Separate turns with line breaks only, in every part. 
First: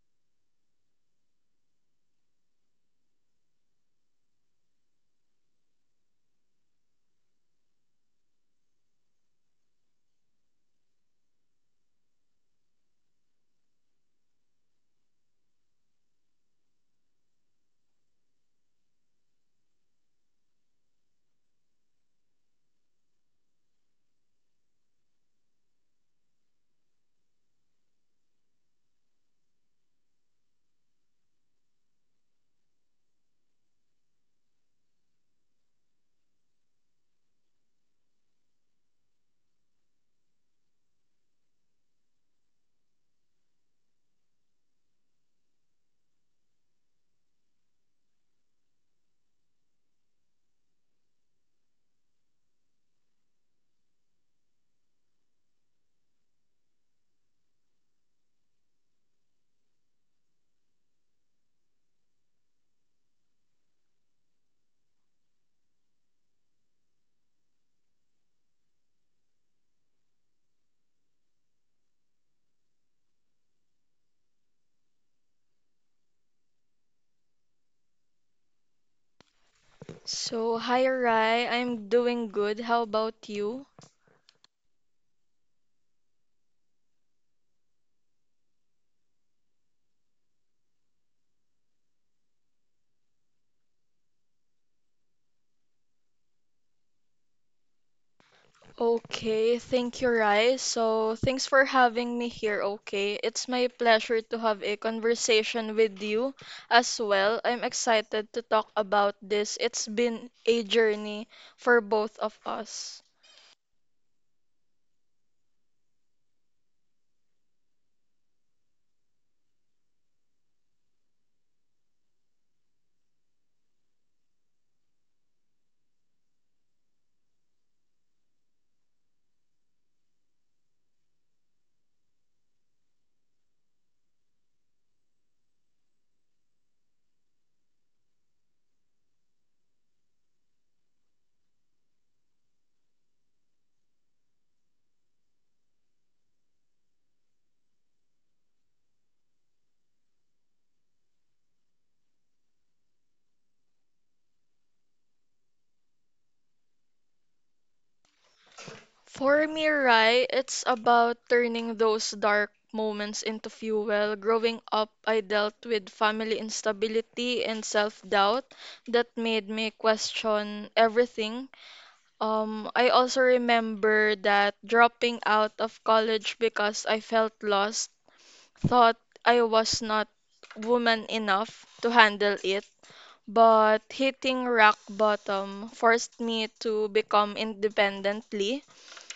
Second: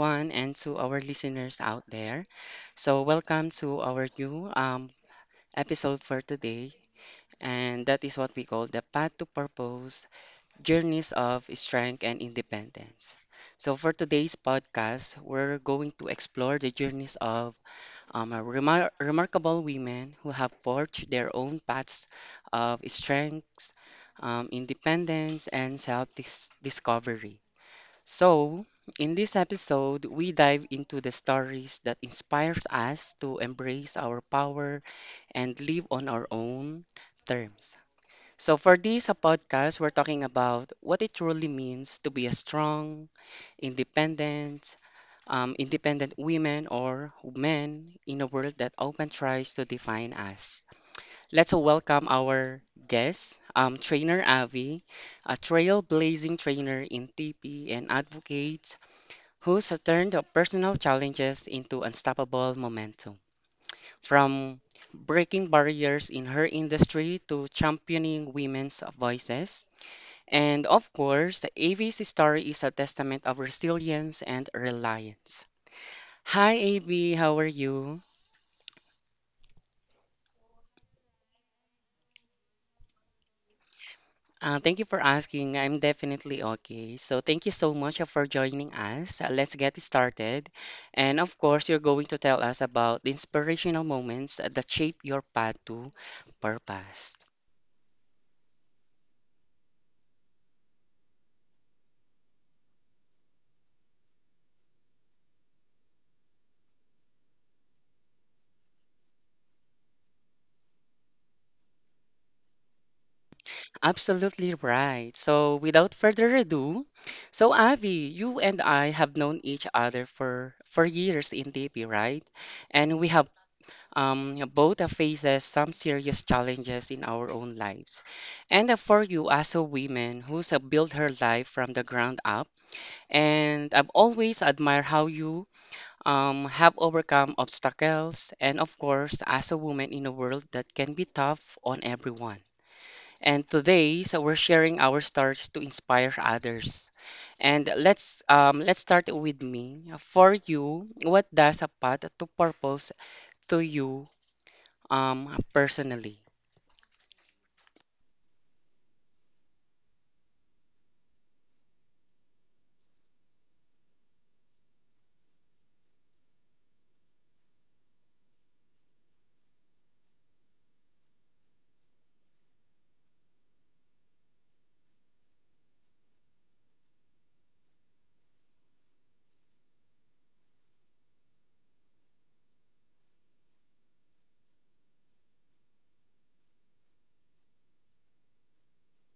everyone, and to our listeners out there. Welcome to our new episode for today, and that is what we call the Path to Purpose Journeys of Strength and Independence. So, for today's podcast, we're going to explore the journeys of a remarkable women who have forged their own paths of strength, independence, and self discovery. So, in this episode, we dive into the stories that inspires us to embrace our power and live on our own terms. So, for this a podcast, we're talking about what it truly means to be a strong, independent, independent women or men in a world that often tries to define us. Let's welcome our guest, trainer Avi, a trailblazing trainer in TP and advocate who's turned personal challenges into unstoppable momentum. From breaking barriers in her industry to championing women's voices. And of course, AV's story is a testament of resilience and reliance. Hi, AV, how are you?
So, hi Rai, I'm doing good. How about you?
Thank you for asking. I'm definitely okay. So thank you so much for joining us. Let's get started. And of course, you're going to tell us about the inspirational moments that shape your path to purpose.
Okay, thank you, Rai. So, thanks for having me here, okay? It's my pleasure to have a conversation with you as well. I'm excited to talk about this. It's been a journey for both of us.
Absolutely right. So without further ado, so Avi, you and I have known each other for years in DP, right? And we have both faces some serious challenges in our own lives. And for you as a woman who's built her life from the ground up, and I've always admired how you have overcome obstacles, and of course, as a woman in a world that can be tough on everyone. And today, so we're sharing our stories to inspire others. And let's start with me. For you, what does a path to purpose to you personally.
For me, Rai, it's about turning those dark moments into fuel. Growing up, I dealt with family instability and self-doubt that made me question everything. I also remember that dropping out of college because I felt lost, thought I was not woman enough to handle it. But hitting rock bottom forced me to become independently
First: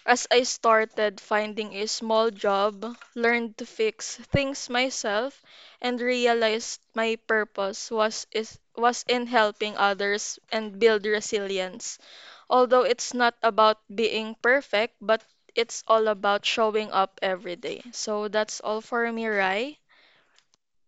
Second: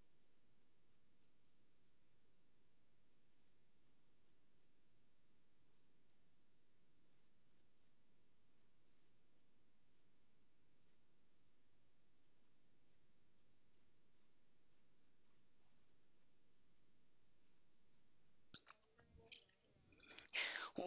as I started finding a small job, learned to fix things myself, and realized my purpose was in helping others and build resilience. Although it's not about being perfect, but it's all about showing up every day. So that's all for me, Rai.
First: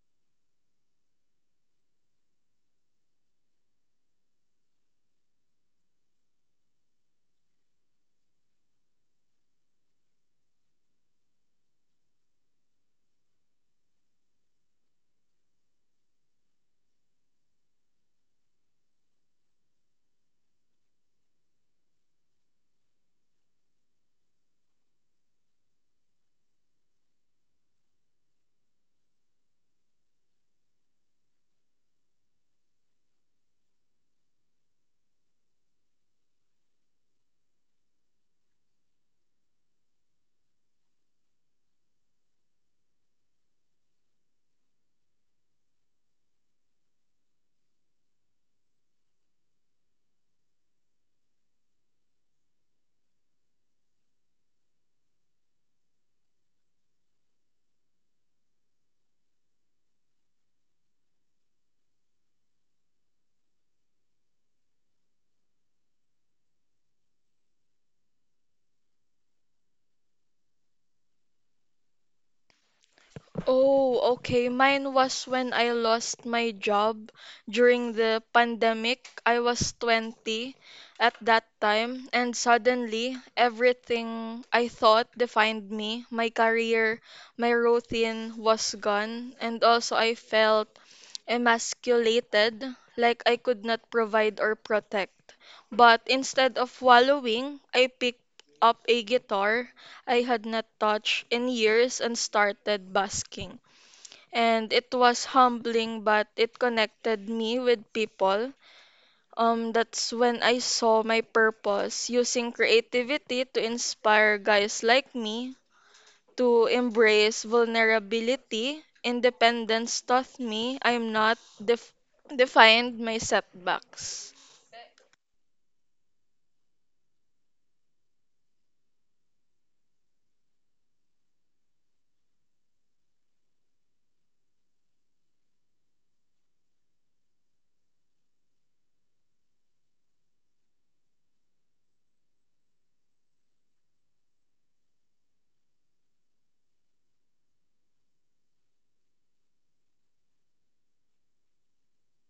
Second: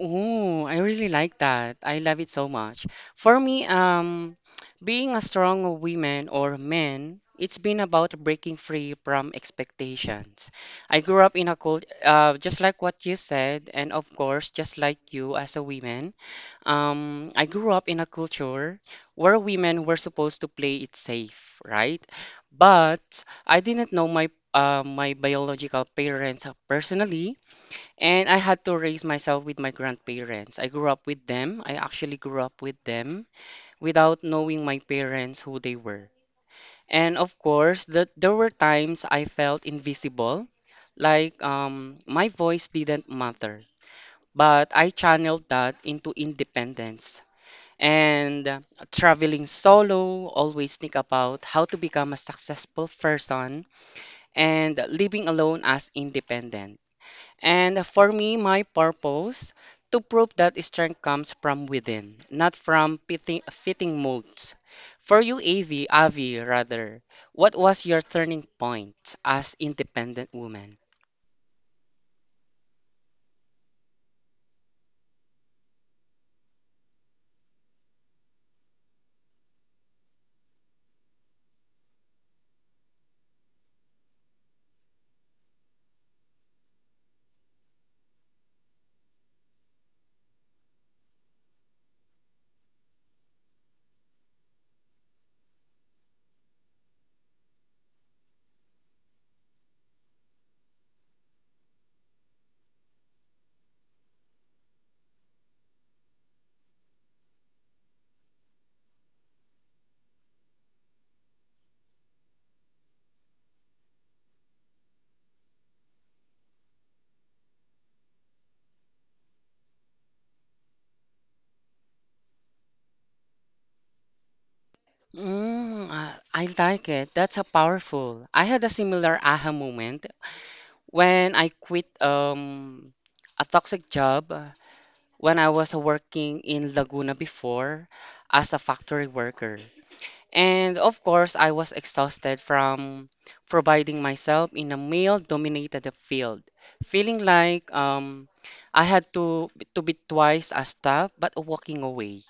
Ooh, I really like that. I love it so much. For me, being a strong woman or man, it's been about breaking free from expectations. I grew up in a cult just like what you said, and of course, just like you as a woman. I grew up in a culture where women were supposed to play it safe, right? But I didn't know my biological parents personally. And I had to raise myself with my grandparents. I grew up with them. I actually grew up with them without knowing my parents who they were. And of course, that there were times I felt invisible, like my voice didn't matter. But I channeled that into independence and traveling solo, always think about how to become a successful person and living alone as independent. And for me, my purpose to prove that strength comes from within, not from fitting molds. For you, Avi, rather, what was your turning point as independent woman?
Oh, okay. Mine was when I lost my job during the pandemic. I was 20 at that time, and suddenly everything I thought defined me, my career, my routine was gone, and also I felt emasculated, like I could not provide or protect. But instead of wallowing, I picked up a guitar I had not touched in years and started basking. And it was humbling, but it connected me with people. That's when I saw my purpose using creativity to inspire guys like me to embrace vulnerability. Independence taught me I'm not def- defined my setbacks.
Mm, I like it. That's a powerful. I had a similar aha moment when I quit a toxic job when I was working in Laguna before as a factory worker. And of course, I was exhausted from providing myself in a male dominated field, feeling like I had to be twice as tough, but walking away.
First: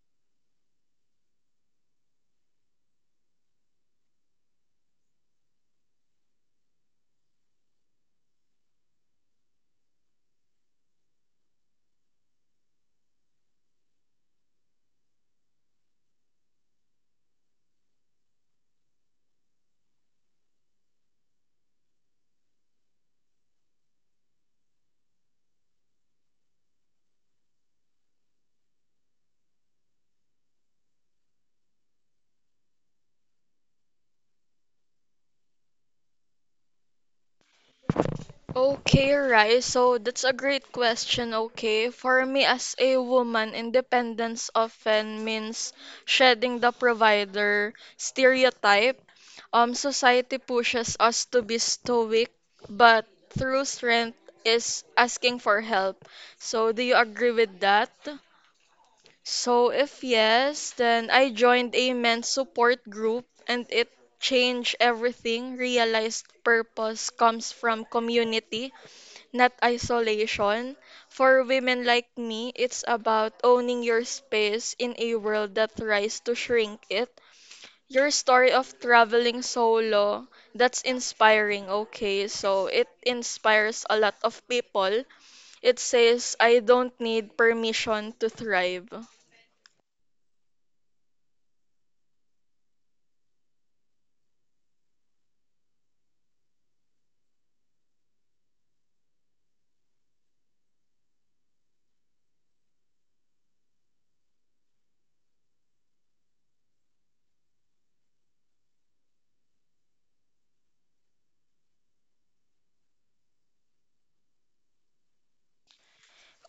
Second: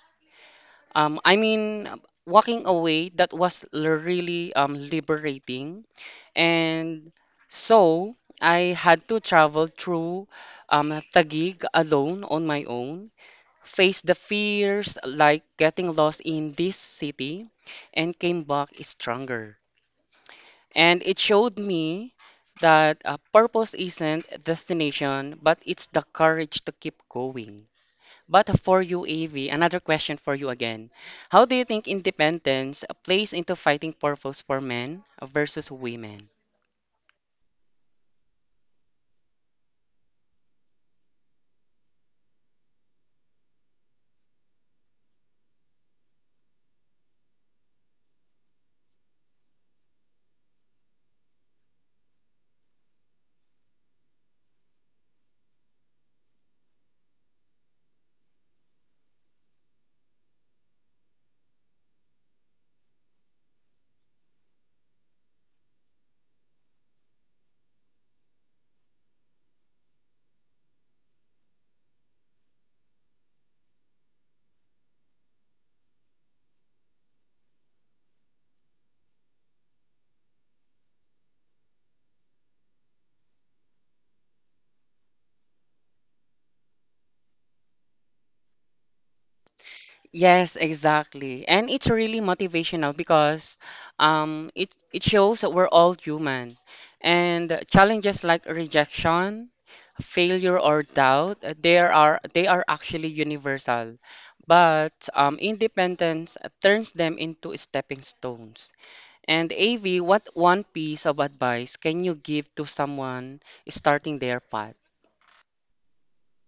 Um, I mean, walking away, that was really liberating. And so I had to travel through Taguig alone on my own faced the fears like getting lost in this city and came back stronger. And it showed me that purpose isn't a destination, but it's the courage to keep going. But for you, AV, another question for you again. How do you think independence plays into fighting purpose for men versus women?
Okay, right. So that's a great question. Okay. For me, as a woman, independence often means shedding the provider stereotype. Society pushes us to be stoic, but through strength is asking for help. So, do you agree with that? So, if yes, then I joined a men's support group and it changed everything. Realized purpose comes from community not isolation. For women like me, it's about owning your space in a world that tries to shrink it. Your story of traveling solo, that's inspiring, okay? So it inspires a lot of people. It says, I don't need permission to thrive.
Yes, exactly. And it's really motivational because it shows that we're all human. And challenges like rejection, failure, or doubt, they are actually universal. But independence turns them into stepping stones. And AV, what one piece of advice can you give to someone starting their path?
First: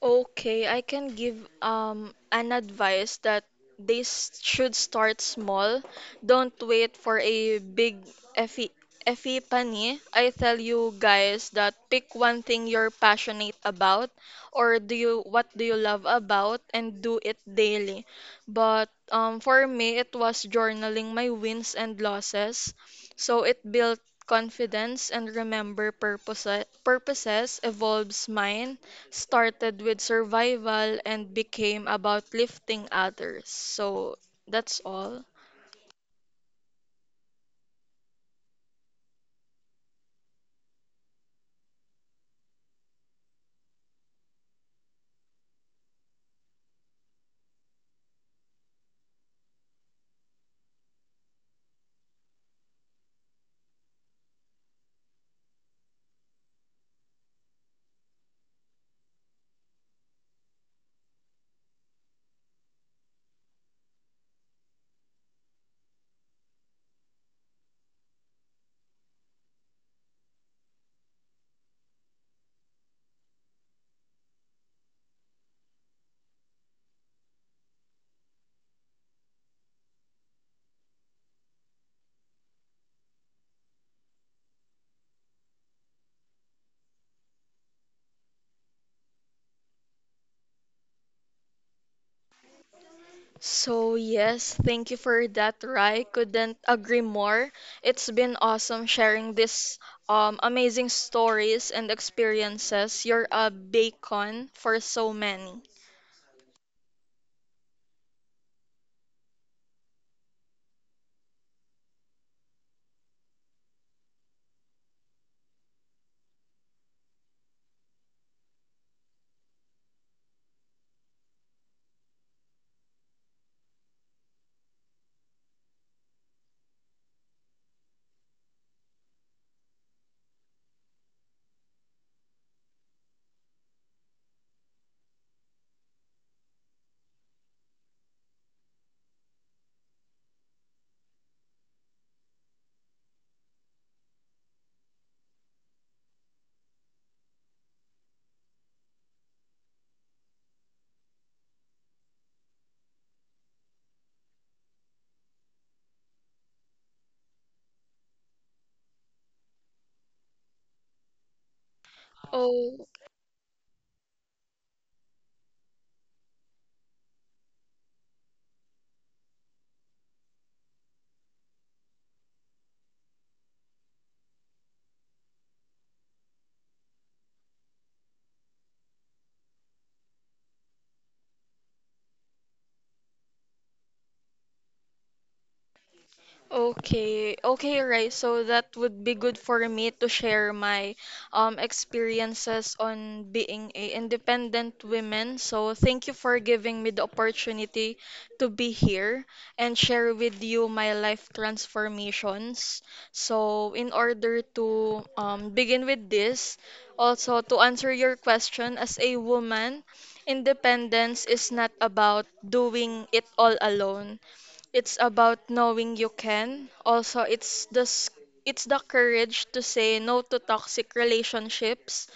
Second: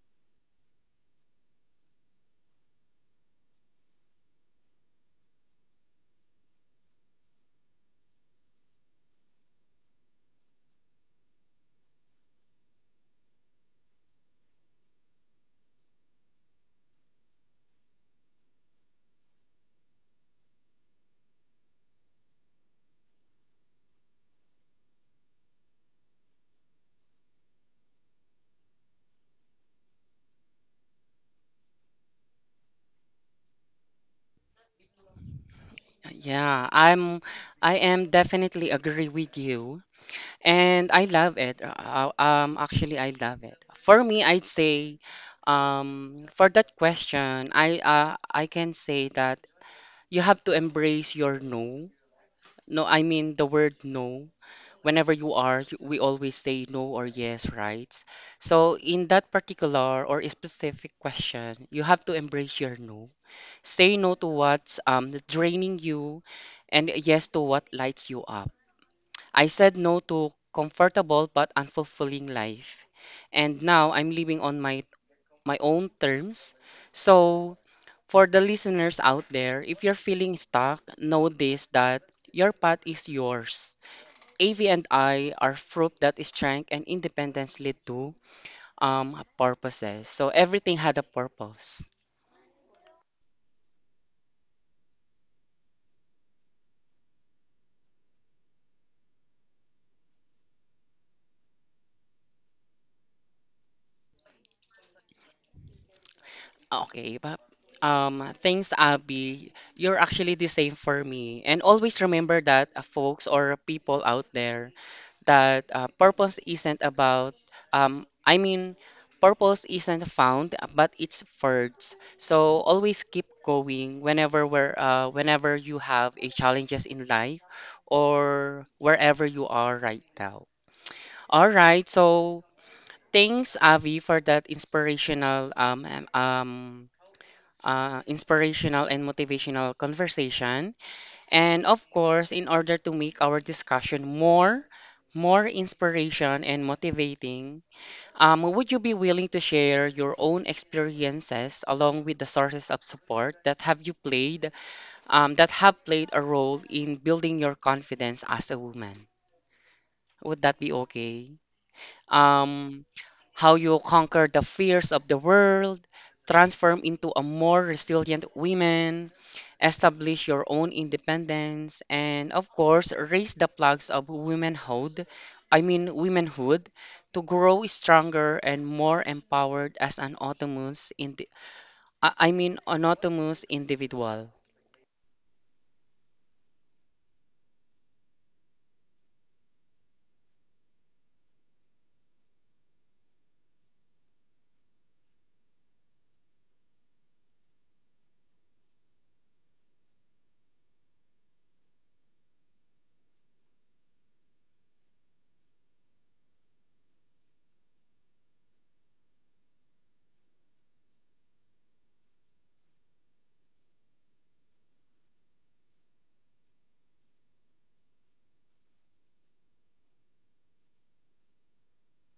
Okay, I can give an advice that should start small. Don't wait for a big epi epiphany. I tell you guys that pick one thing you're passionate about or do you love about and do it daily. But for me it was journaling my wins and losses. So it built confidence and remember purpose purposes evolves, mine started with survival and became about lifting others. So that's all.
Yeah, I am definitely agree with you. And I love it. I love it. For me, I'd say, for that question, I can say that you have to embrace your no. No, I mean the word no. Whenever you are, you- we always say no or yes, right? So in that particular or a specific question, you have to embrace your no. Say no to what's draining you, and yes to what lights you up. I said no to comfortable but unfulfilling life. And now I'm living on my own terms. So for the listeners out there, if you're feeling stuck, know this that your path is yours. AV and I are proof that strength and independence lead to purposes. So everything had a purpose.
So yes, thank you for that, Rai. Couldn't agree more. It's been awesome sharing this amazing stories and experiences. You're a beacon for so many.
Okay, but thanks, Abby. You're actually the same for me. And always remember that folks or people out there, that purpose isn't about, I mean, purpose isn't found, but it's forged. So always keep going whenever you have a challenges in life or wherever you are right now. All right, so thanks, Avi, for that inspirational and motivational conversation. And of course, in order to make our discussion more inspiration and motivating, would you be willing to share your own experiences along with the sources of support that have played a role in building your confidence as a woman? Would that be okay? Um,
Oh,
how you conquer the fears of the world, transform into a more resilient woman, establish your own independence, and of course, raise the flags of womanhood, I mean womanhood, to grow stronger and more empowered as an autonomous, autonomous individual.
okay, okay, right. So that would be good for me to share my experiences on being a independent woman. So thank you for giving me the opportunity to be here and share with you my life transformations. So in order to begin with this, also to answer your question as a woman, independence is not about doing it all alone. It's about knowing you can. Also, it's the courage to say no to toxic relationships,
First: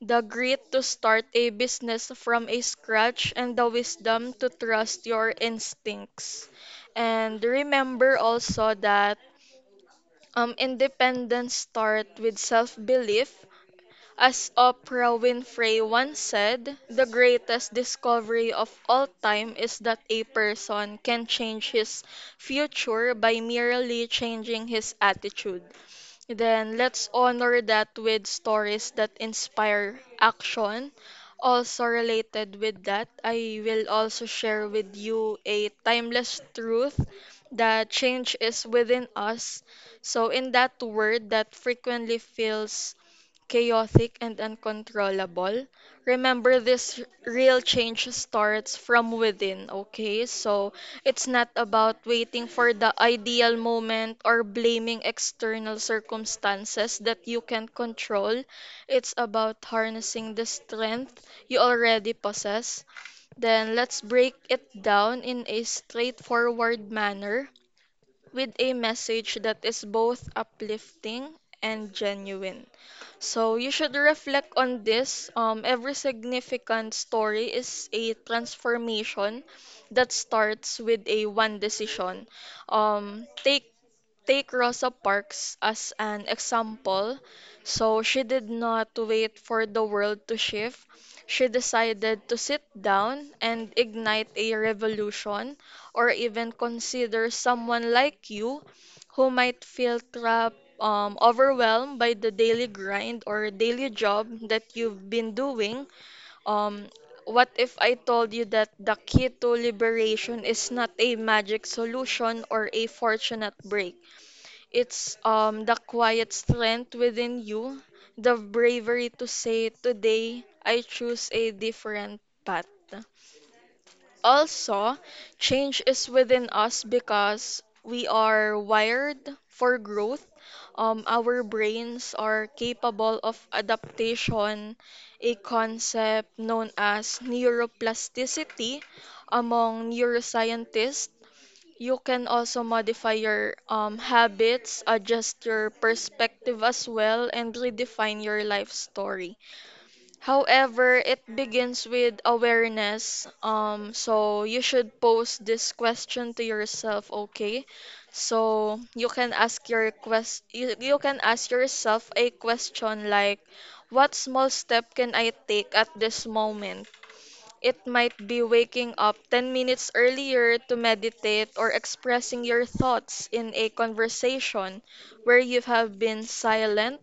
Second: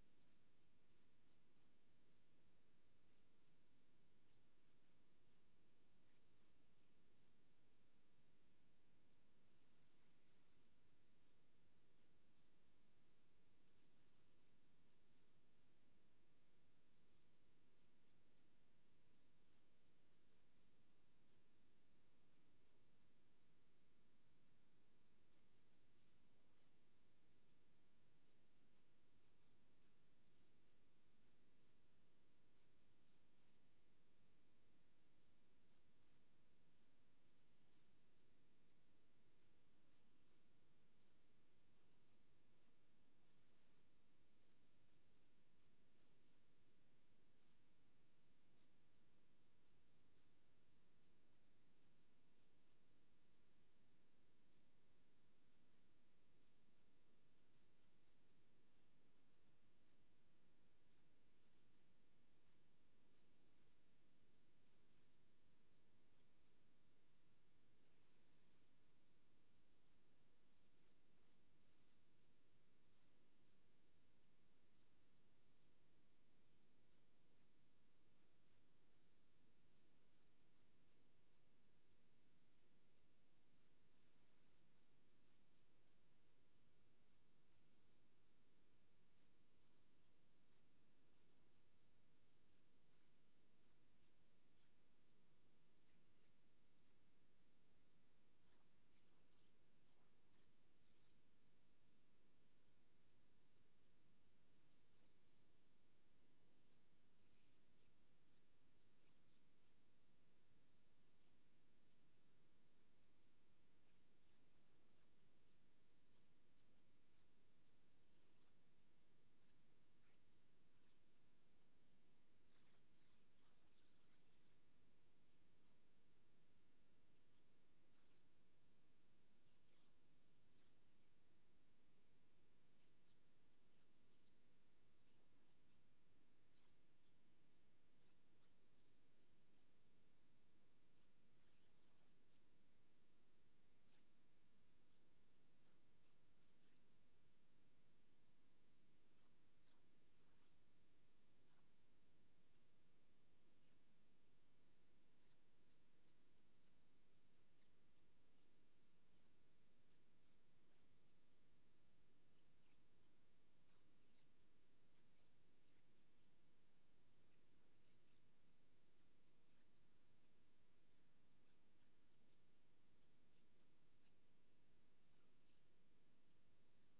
the grit to start a business from a scratch, and the wisdom to trust your instincts. And remember also that independence start with self-belief as Oprah Winfrey once said, the greatest discovery of all time is that a person can change his future by merely changing his attitude. Then let's honor that with stories that inspire action. Also related with that, I will also share with you a timeless truth that change is within us. So in that word that frequently feels chaotic and uncontrollable, remember this real change starts from within, okay? So it's not about waiting for the ideal moment or blaming external circumstances that you can control. It's about harnessing the strength you already possess. Then let's break it down in a straightforward manner with a message that is both uplifting and genuine. So you should reflect on this. Every significant story is a transformation that starts with a one decision. Um, take take Rosa Parks as an example. So she did not wait for the world to shift. She decided to sit down and ignite a revolution, or even consider someone like you who might feel trapped, overwhelmed by the daily grind or daily job that you've been doing. Um, what if I told you that the key to liberation is not a magic solution or a fortunate break? It's the quiet strength within you, the bravery to say today I choose a different path. Also, change is within us because we are wired for growth. Our brains are capable of adaptation, a concept known as neuroplasticity among neuroscientists. You can also modify your habits, adjust your perspective as well, and redefine your life story. However, it begins with awareness. So you should pose this question to yourself, okay? So you can ask your quest you, you can ask yourself a question like what small step can I take at this moment? It might be waking up 10 minutes earlier to meditate or expressing your thoughts in a conversation where you have been silent.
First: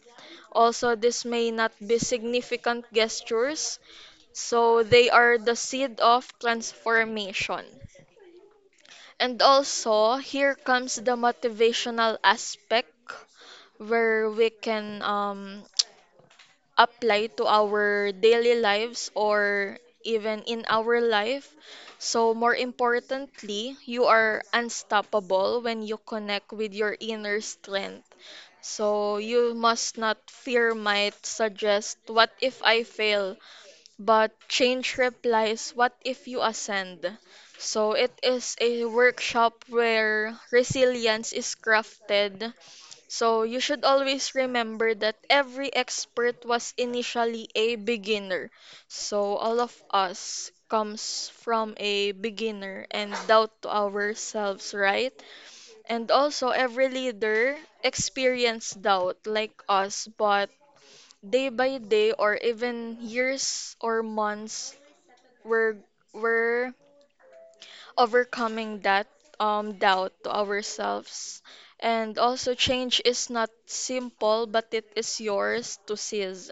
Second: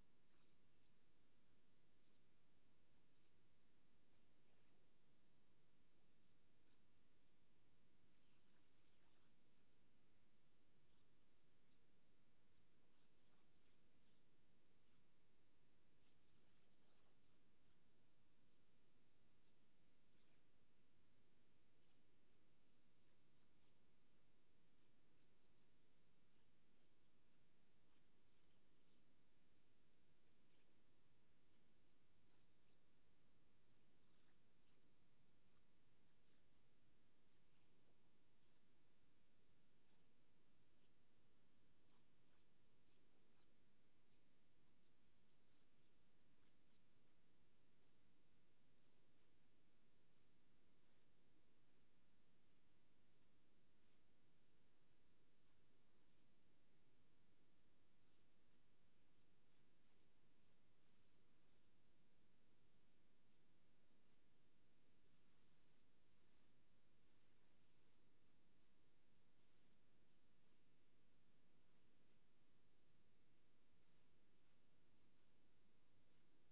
Also, this may not be significant gestures, so they are the seed of transformation. And also, here comes the motivational aspect where we can apply to our daily lives or even in our life. So, more importantly, you are unstoppable when you connect with your inner strength. So, you must not fear might suggest, what if I fail? But change replies, what if you ascend? So it is a workshop where resilience is crafted. So you should always remember that every expert was initially a beginner. So all of us comes from a beginner and doubt to ourselves, right? And also every leader experienced doubt like us, but day by day or even years or months we're we're overcoming that doubt to ourselves, and also change is not simple but it is yours to seize.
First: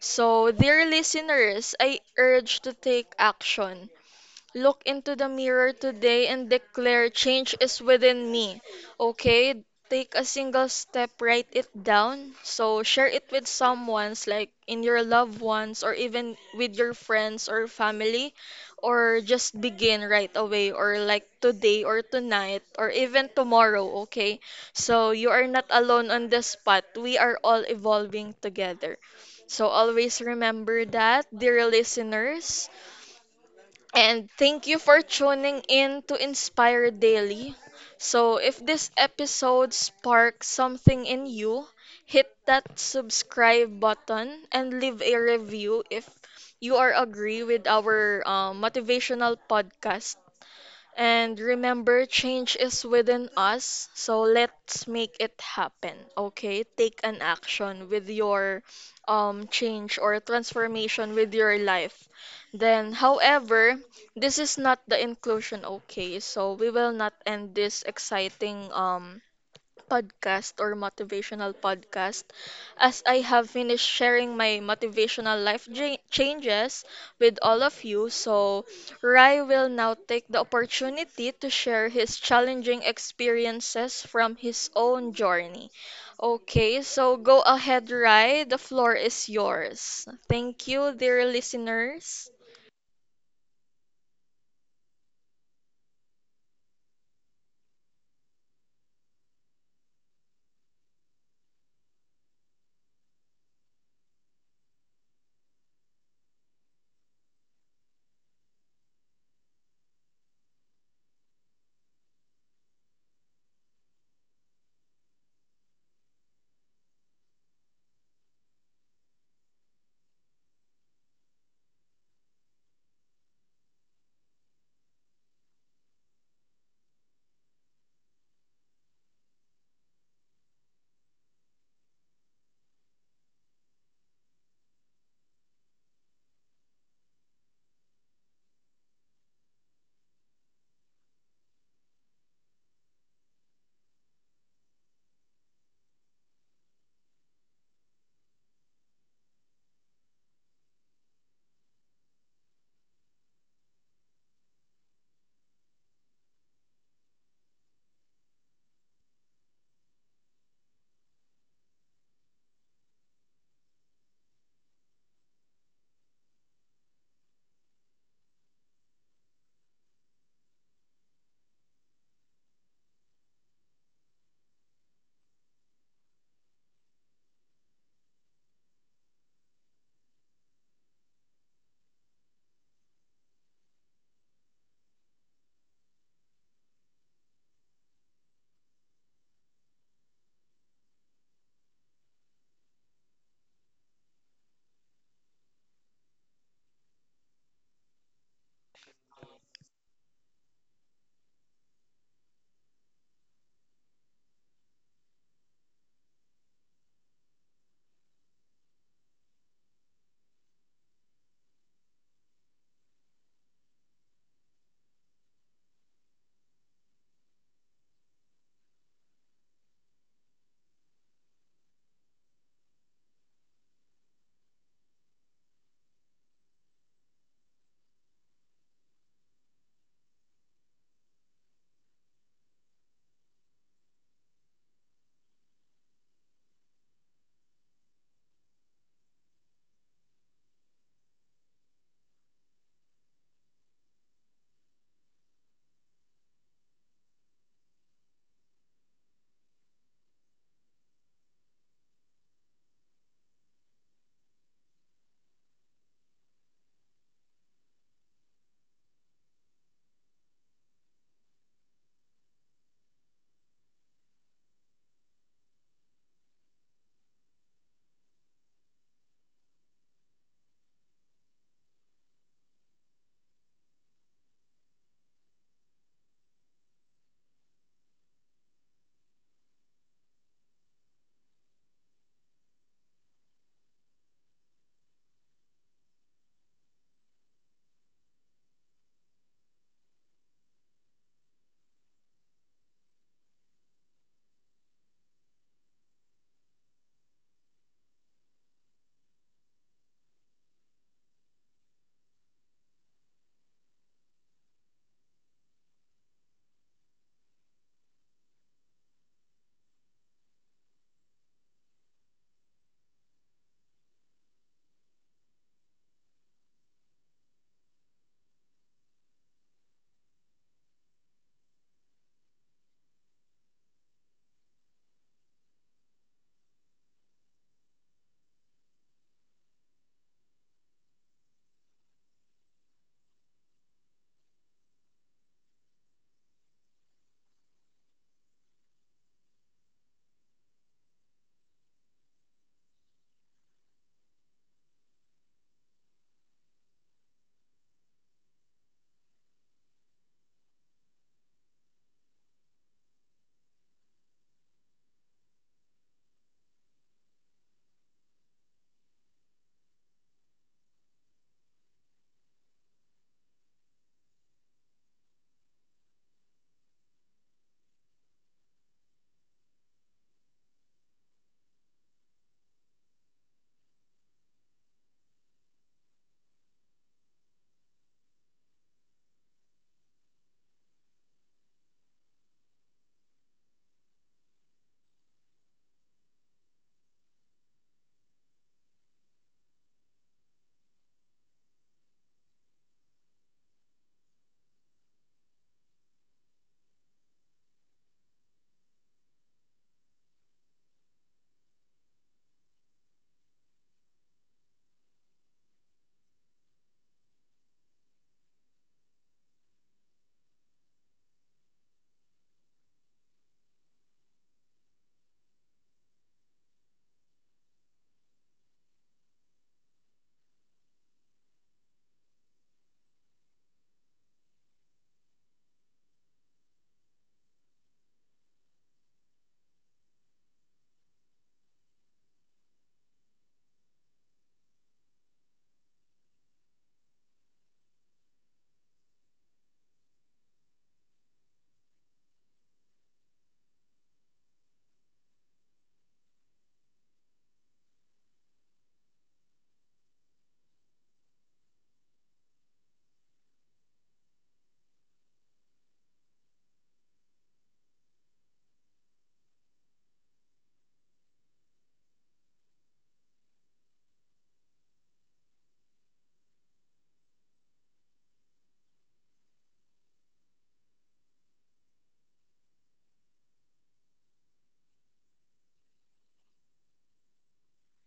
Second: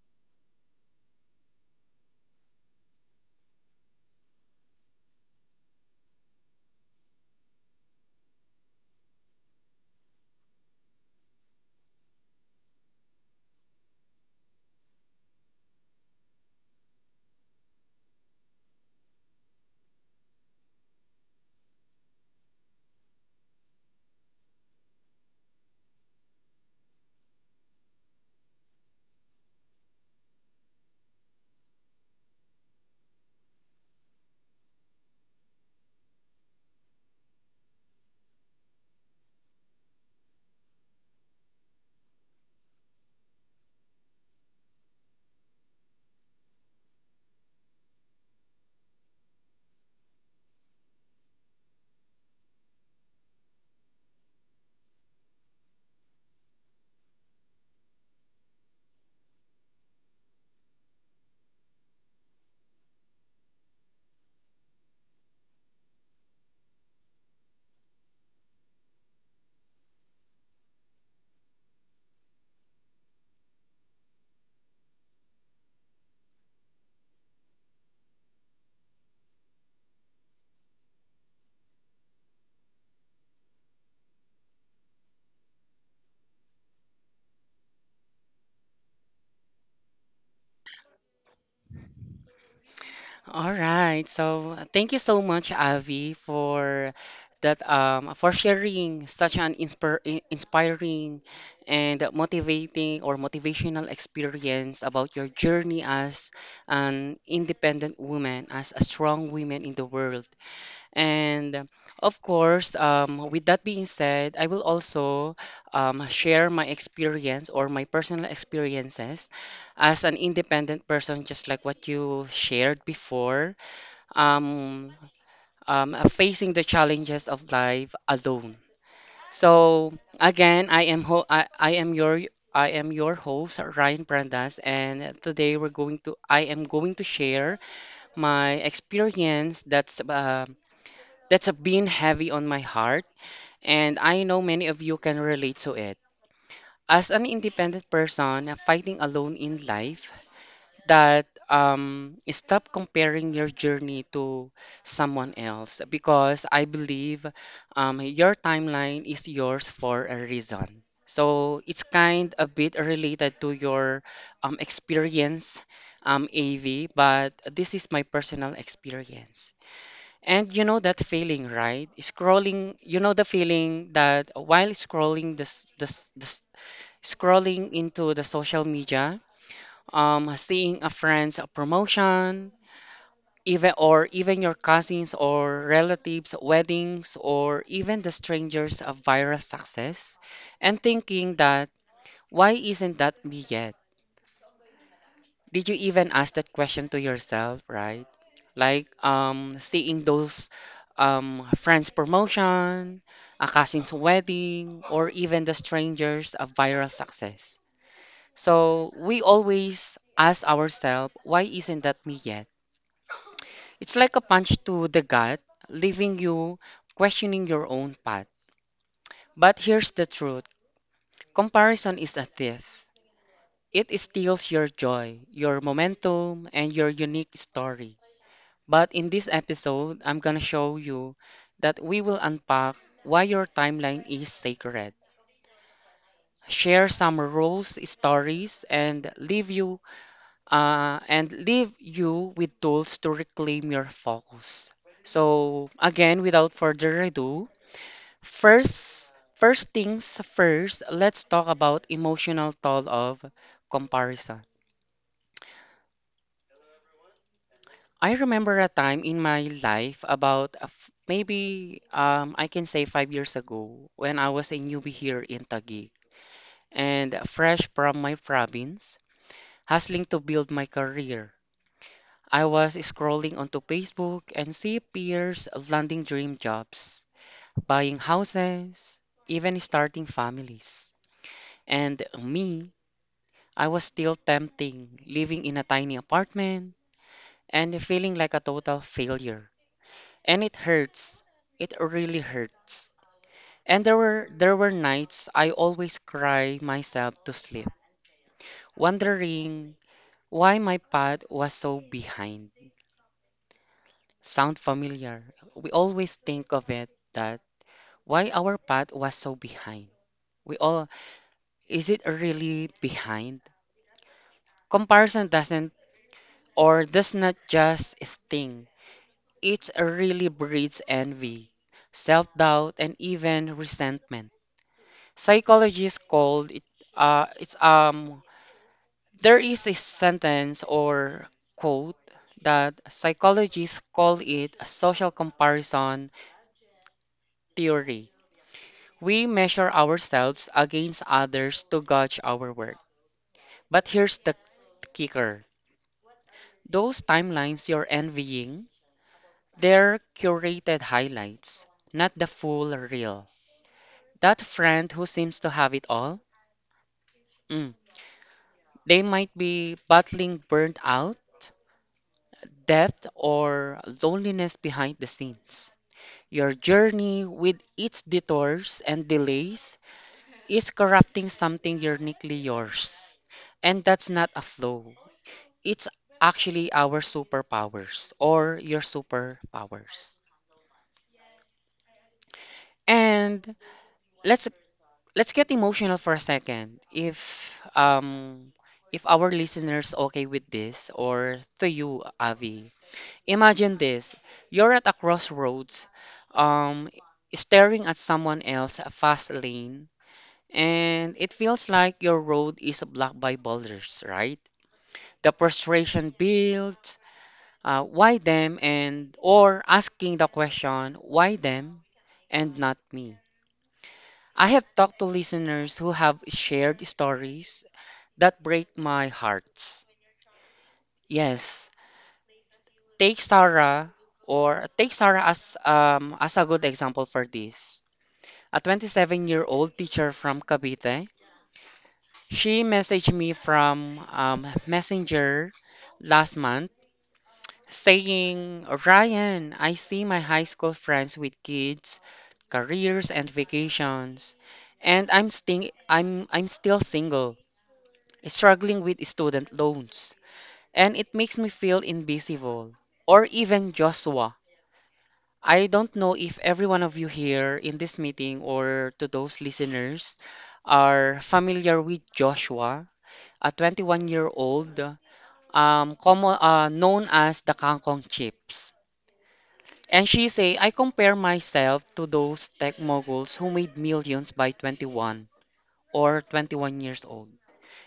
So dear listeners, I urge to take action. Look into the mirror today and declare change is within me. Okay? Take a single step, write it down. So share it with someone's like in your loved ones or even with your friends or family, or just begin right away or like today or tonight or even tomorrow, okay? So you are not alone on this path. We are all evolving together. So always remember that, dear listeners. And thank you for tuning in to Inspire Daily. So, if this episode sparks something in you, hit that subscribe button and leave a review if you are agree with our motivational podcast and remember, change is within us, so let's make it happen. Okay? Take an action with your change or transformation with your life. Then, however, this is not the inclusion, okay? So we will not end this exciting podcast or motivational podcast as I have finished sharing my changes with all of you. So, Rai will now take the opportunity to share his challenging experiences from his own journey. Okay, so go ahead, Rai. The floor is yours. Thank you, dear listeners.
All right. So thank you so much, Avi, for that for sharing such an inspiring and motivating or motivational experience about your journey as an independent woman, as a strong woman in the world. And of course, with that being said, I will also share my experience or my personal experiences as an independent person, just like what you shared before, um, facing the challenges of life alone. So again, I am ho- I am your host Ryan Brandas, and today we're going to I am going to share my experience that's have been heavy on my heart, and I know many of you can relate to it. As an independent person fighting alone in life, that stop comparing your journey to someone else because I believe your timeline is yours for a reason. So it's kind a bit related to your experience, AV, but this is my personal experience. And you know that feeling, right? Scrolling, you know the feeling that while scrolling this this, this scrolling into the social media, seeing a friend's promotion, even your cousins or relatives' weddings, or even the strangers' viral success, and thinking that why isn't that me yet? Did you even ask that question to yourself, right? Like seeing those friends promotion, a cousin's wedding, or even the strangers of viral success. So we always ask ourselves, why isn't that me yet? It's like a punch to the gut, leaving you questioning your own path. But here's the truth. Comparison is a thief. It steals your joy, your momentum, and your unique story. But in this episode, I'm gonna show you that we will unpack why your timeline is sacred, share some rules, stories, and leave you with tools to reclaim your focus. So again, without further ado, first first things first, let's talk about emotional toll of comparison. I remember a time in my life about a f- maybe I can say 5 years ago when I was a newbie here in Taguig and fresh from my province, hustling to build my career. I was scrolling onto Facebook and see peers landing dream jobs, buying houses, even starting families. And me, I was still tempting, living in a tiny apartment and feeling like a total failure. And it hurts. It really hurts. And there were nights I always cry myself to sleep, wondering why my path was so behind. Sound familiar? We always think of it that why our path was so behind. We all is it really behind? Comparison doesn't or does not just sting. It really breeds envy, self doubt, and even resentment. Psychologists called it it's there is a sentence or quote that psychologists call it a social comparison theory. We measure ourselves against others to gauge our worth. But here's the kicker. Those timelines you're envying, they're curated highlights, not the full reel. That friend who seems to have it all, mm, they might be battling burnt out depth or loneliness behind the scenes. Your journey with its detours and delays is corrupting something uniquely yours. And that's not a flaw. It's actually our superpowers or your superpowers. And let's let's get emotional for a second. If if our listeners okay with this or to you, Avi, imagine this. You're at a crossroads, um, staring at someone else a fast lane, and it feels like your road is blocked by boulders, right? The frustration builds, why them and or asking the question, why them and not me? I have talked to listeners who have shared stories that break my hearts. Yes, take Sarah take Sarah as as a good example for this. A 27-year-old teacher from Cavite. She messaged me from Messenger last month saying, "Ryan, I see my high school friends with kids, careers and vacations, and I'm sting I'm still single, struggling with student loans, and it makes me feel invisible." Or even Joshua. I don't know if every one of you here in this meeting or to those listeners are familiar with Joshua, a 21-year-old common, known as the Kangkong Chips. And she say, I compare myself to those tech moguls who made millions by 21 or 21 years old.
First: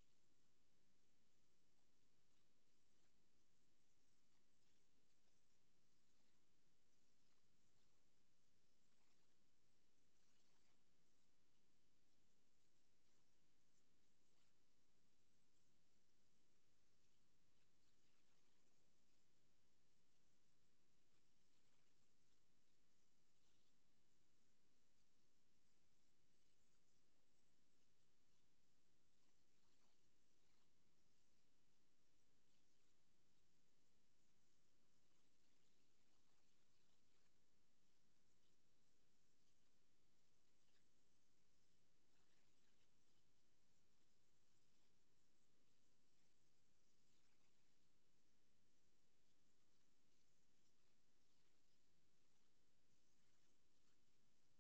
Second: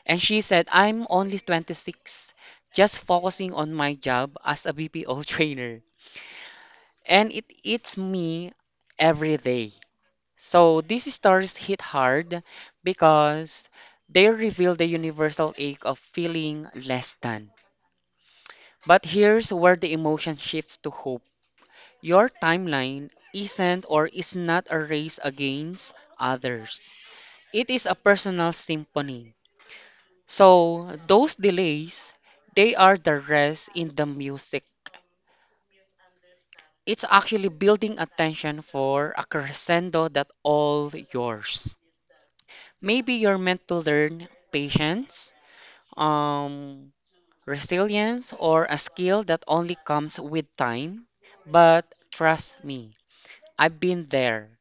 And she said, I'm only 26, just focusing on my job as a BPO trainer. And it eats me every day. So these stories hit hard because they reveal the universal ache of feeling less than. But here's where the emotion shifts to hope. Your timeline isn't or is not a race against others. It is a personal symphony. So those delays, they are the rest in the music. It's actually building attention for a crescendo that all yours. Maybe you're meant to learn patience. Um, resilience or a skill that only comes with time. But trust me, I've been there.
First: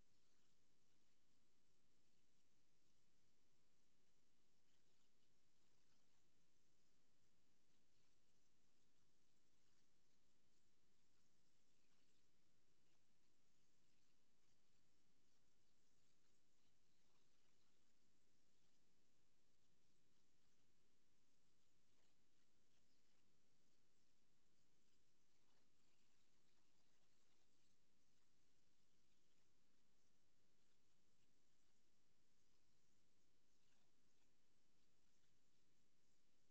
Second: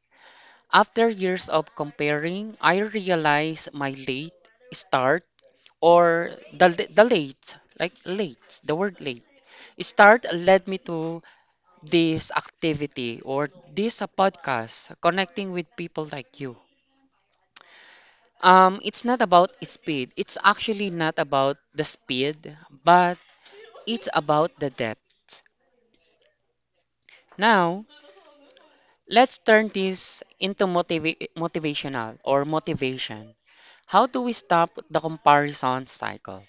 After years of comparing, I realized my late start or the word late, start led me to this activity or this podcast, connecting with people like you. It's not about speed. It's actually not about the speed, but it's about the depth. Now, let's turn this into motivational or motivation. How do we stop the comparison cycle?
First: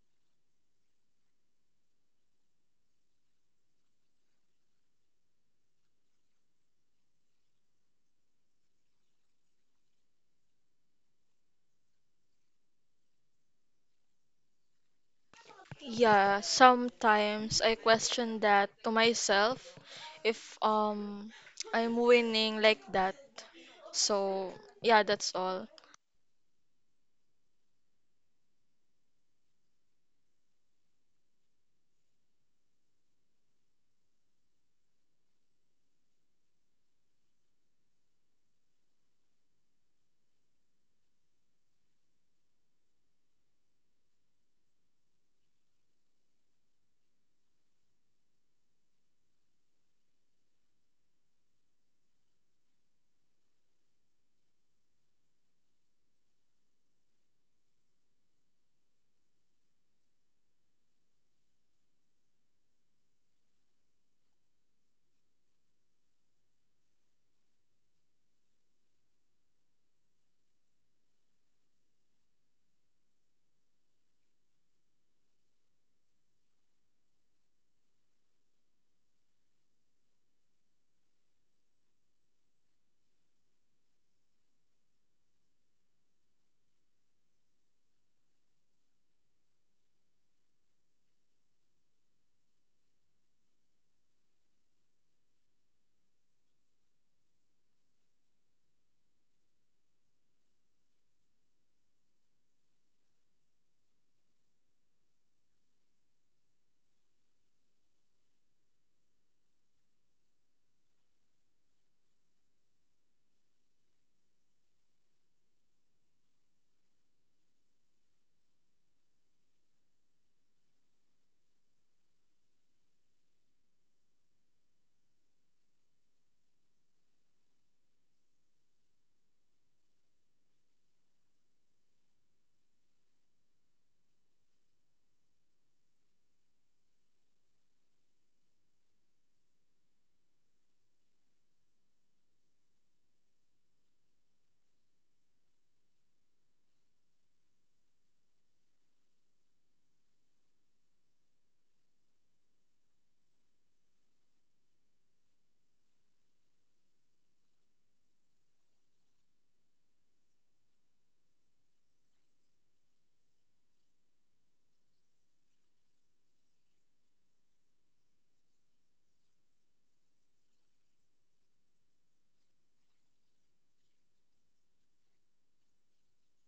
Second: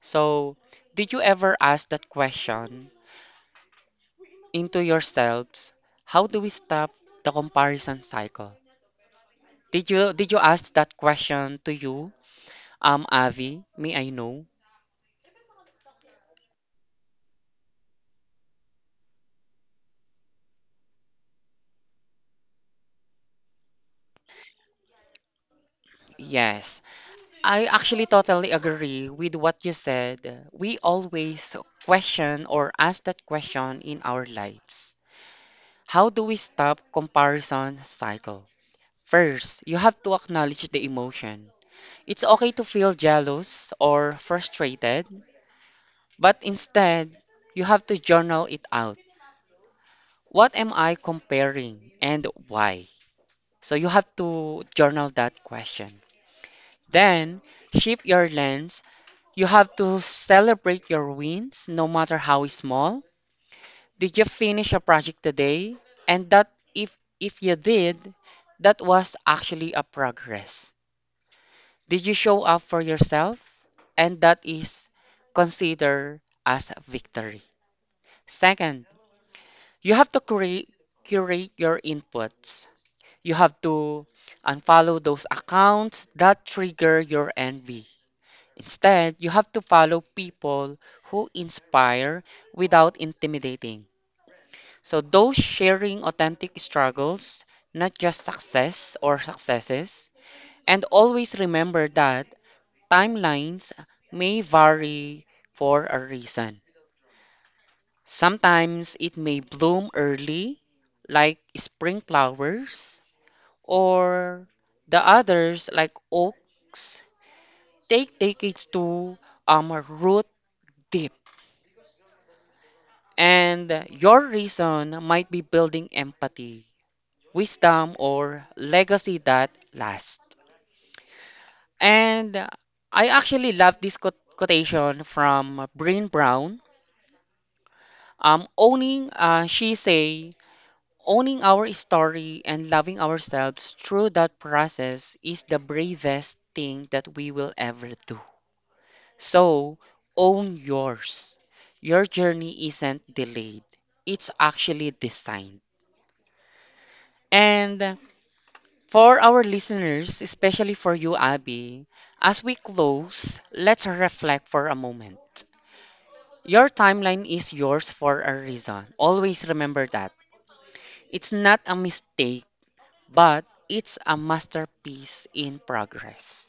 So, did you ever ask that question into yourselves? How do we stop the comparison cycle? Did you ask that question to you? Avi, may I know?
Yeah, sometimes I question that to myself if I'm winning like that. So, yeah, that's all.
Yes. I actually totally agree with what you said. We always question or ask that question in our lives. How do we stop comparison cycle? First, you have to acknowledge the emotion. It's okay to feel jealous or frustrated, but instead, you have to journal it out. What am I comparing and why? So you have to journal that question. Then, shift your lens. You have to celebrate your wins, no matter how small. Did you finish a project today? And that if you did, that was actually a progress. Did you show up for yourself? And that is considered as a victory. Second, you have to create curate your inputs. You have to unfollow those accounts that trigger your envy. Instead, you have to follow people who inspire without intimidating. So, those sharing authentic struggles, not just success or successes. And always remember that timelines may vary for a reason. Sometimes it may bloom early, like spring flowers, or the others, like oaks, take decades to root deep. And your reason might be building empathy, wisdom, or legacy that lasts. And I actually love this quotation from Brene Brown. She say, owning our story and loving ourselves through that process is the bravest thing that we will ever do. So own yours. Your journey isn't delayed. It's actually designed. And for our listeners, especially for you, Abby, as we close, let's reflect for a moment. Your timeline is yours for a reason. Always remember that. It's not a mistake, but it's a masterpiece in progress.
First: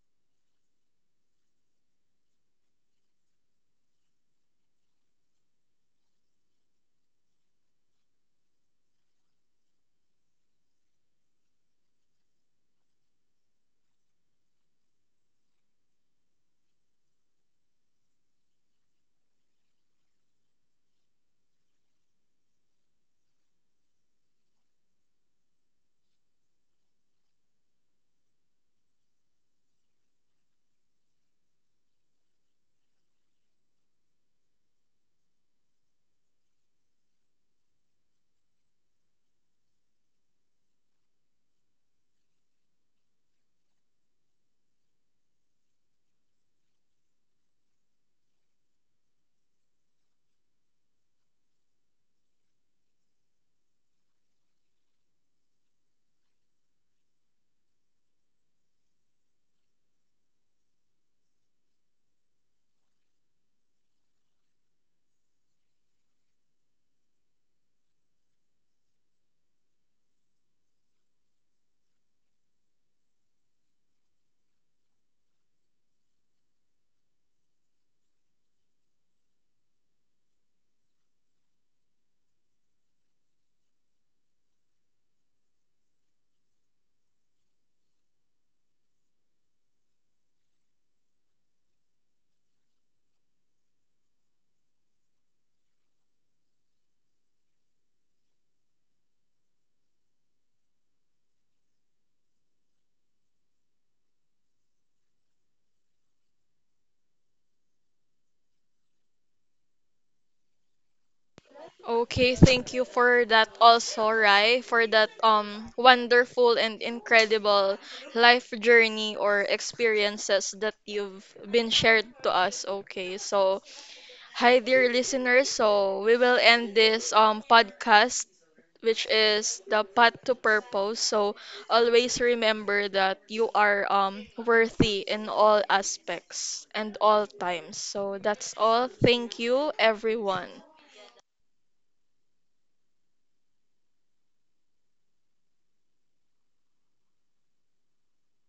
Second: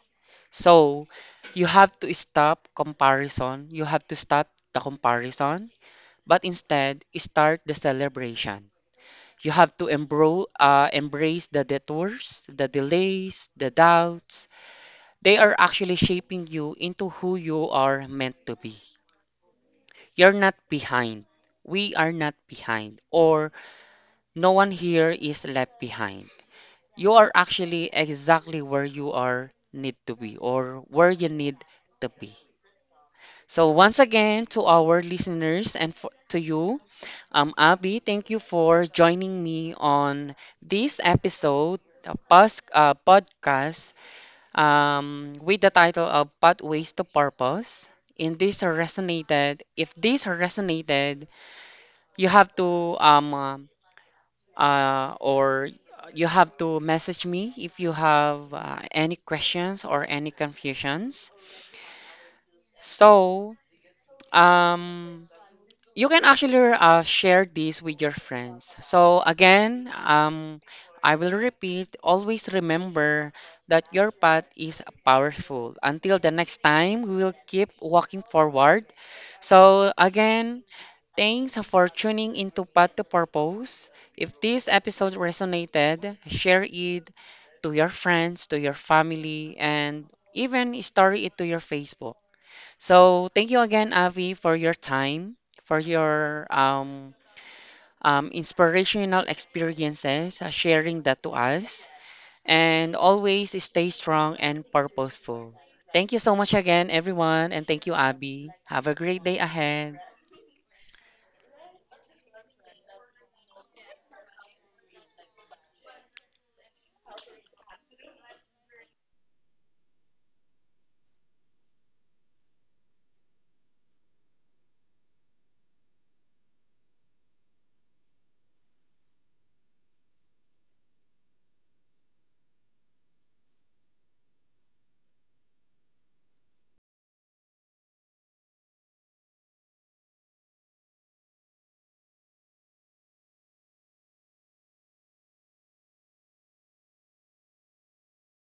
So, you have to stop comparison. You have to stop the comparison, but instead, start the celebration. You have to embrace the detours, the delays, the doubts. They are actually shaping you into who you are meant to be. You're not behind. We are not behind. Or no one here is left behind. You are actually exactly where you are need to be or where you need to be. So once again to our listeners and for, to you, Abby, thank you for joining me on this episode, the podcast with the title of Pathways to Purpose. In this resonated, if this resonated, you have to or you have to message me if you have any questions or any confusions. So um You can actually share this with your friends. So again, I will repeat, always remember that your path is powerful. Until the next time, we will keep walking forward. So again, thanks for tuning into Path to Purpose. If this episode resonated, share it to your friends, to your family, and even story it to your Facebook. So thank you again, Avi, for your time, for your inspirational experiences, sharing that to us, and always stay strong and purposeful. Thank you so much again, everyone, and thank you, Abby. Have a great day ahead.
Okay, thank you for that also, Rai, for that wonderful and incredible life journey or experiences that you've been shared to us. Okay. So, hi, dear listeners. So we will end this podcast, which is the path to purpose. So always remember that you are worthy in all aspects and all times. So that's all. Thank you, everyone.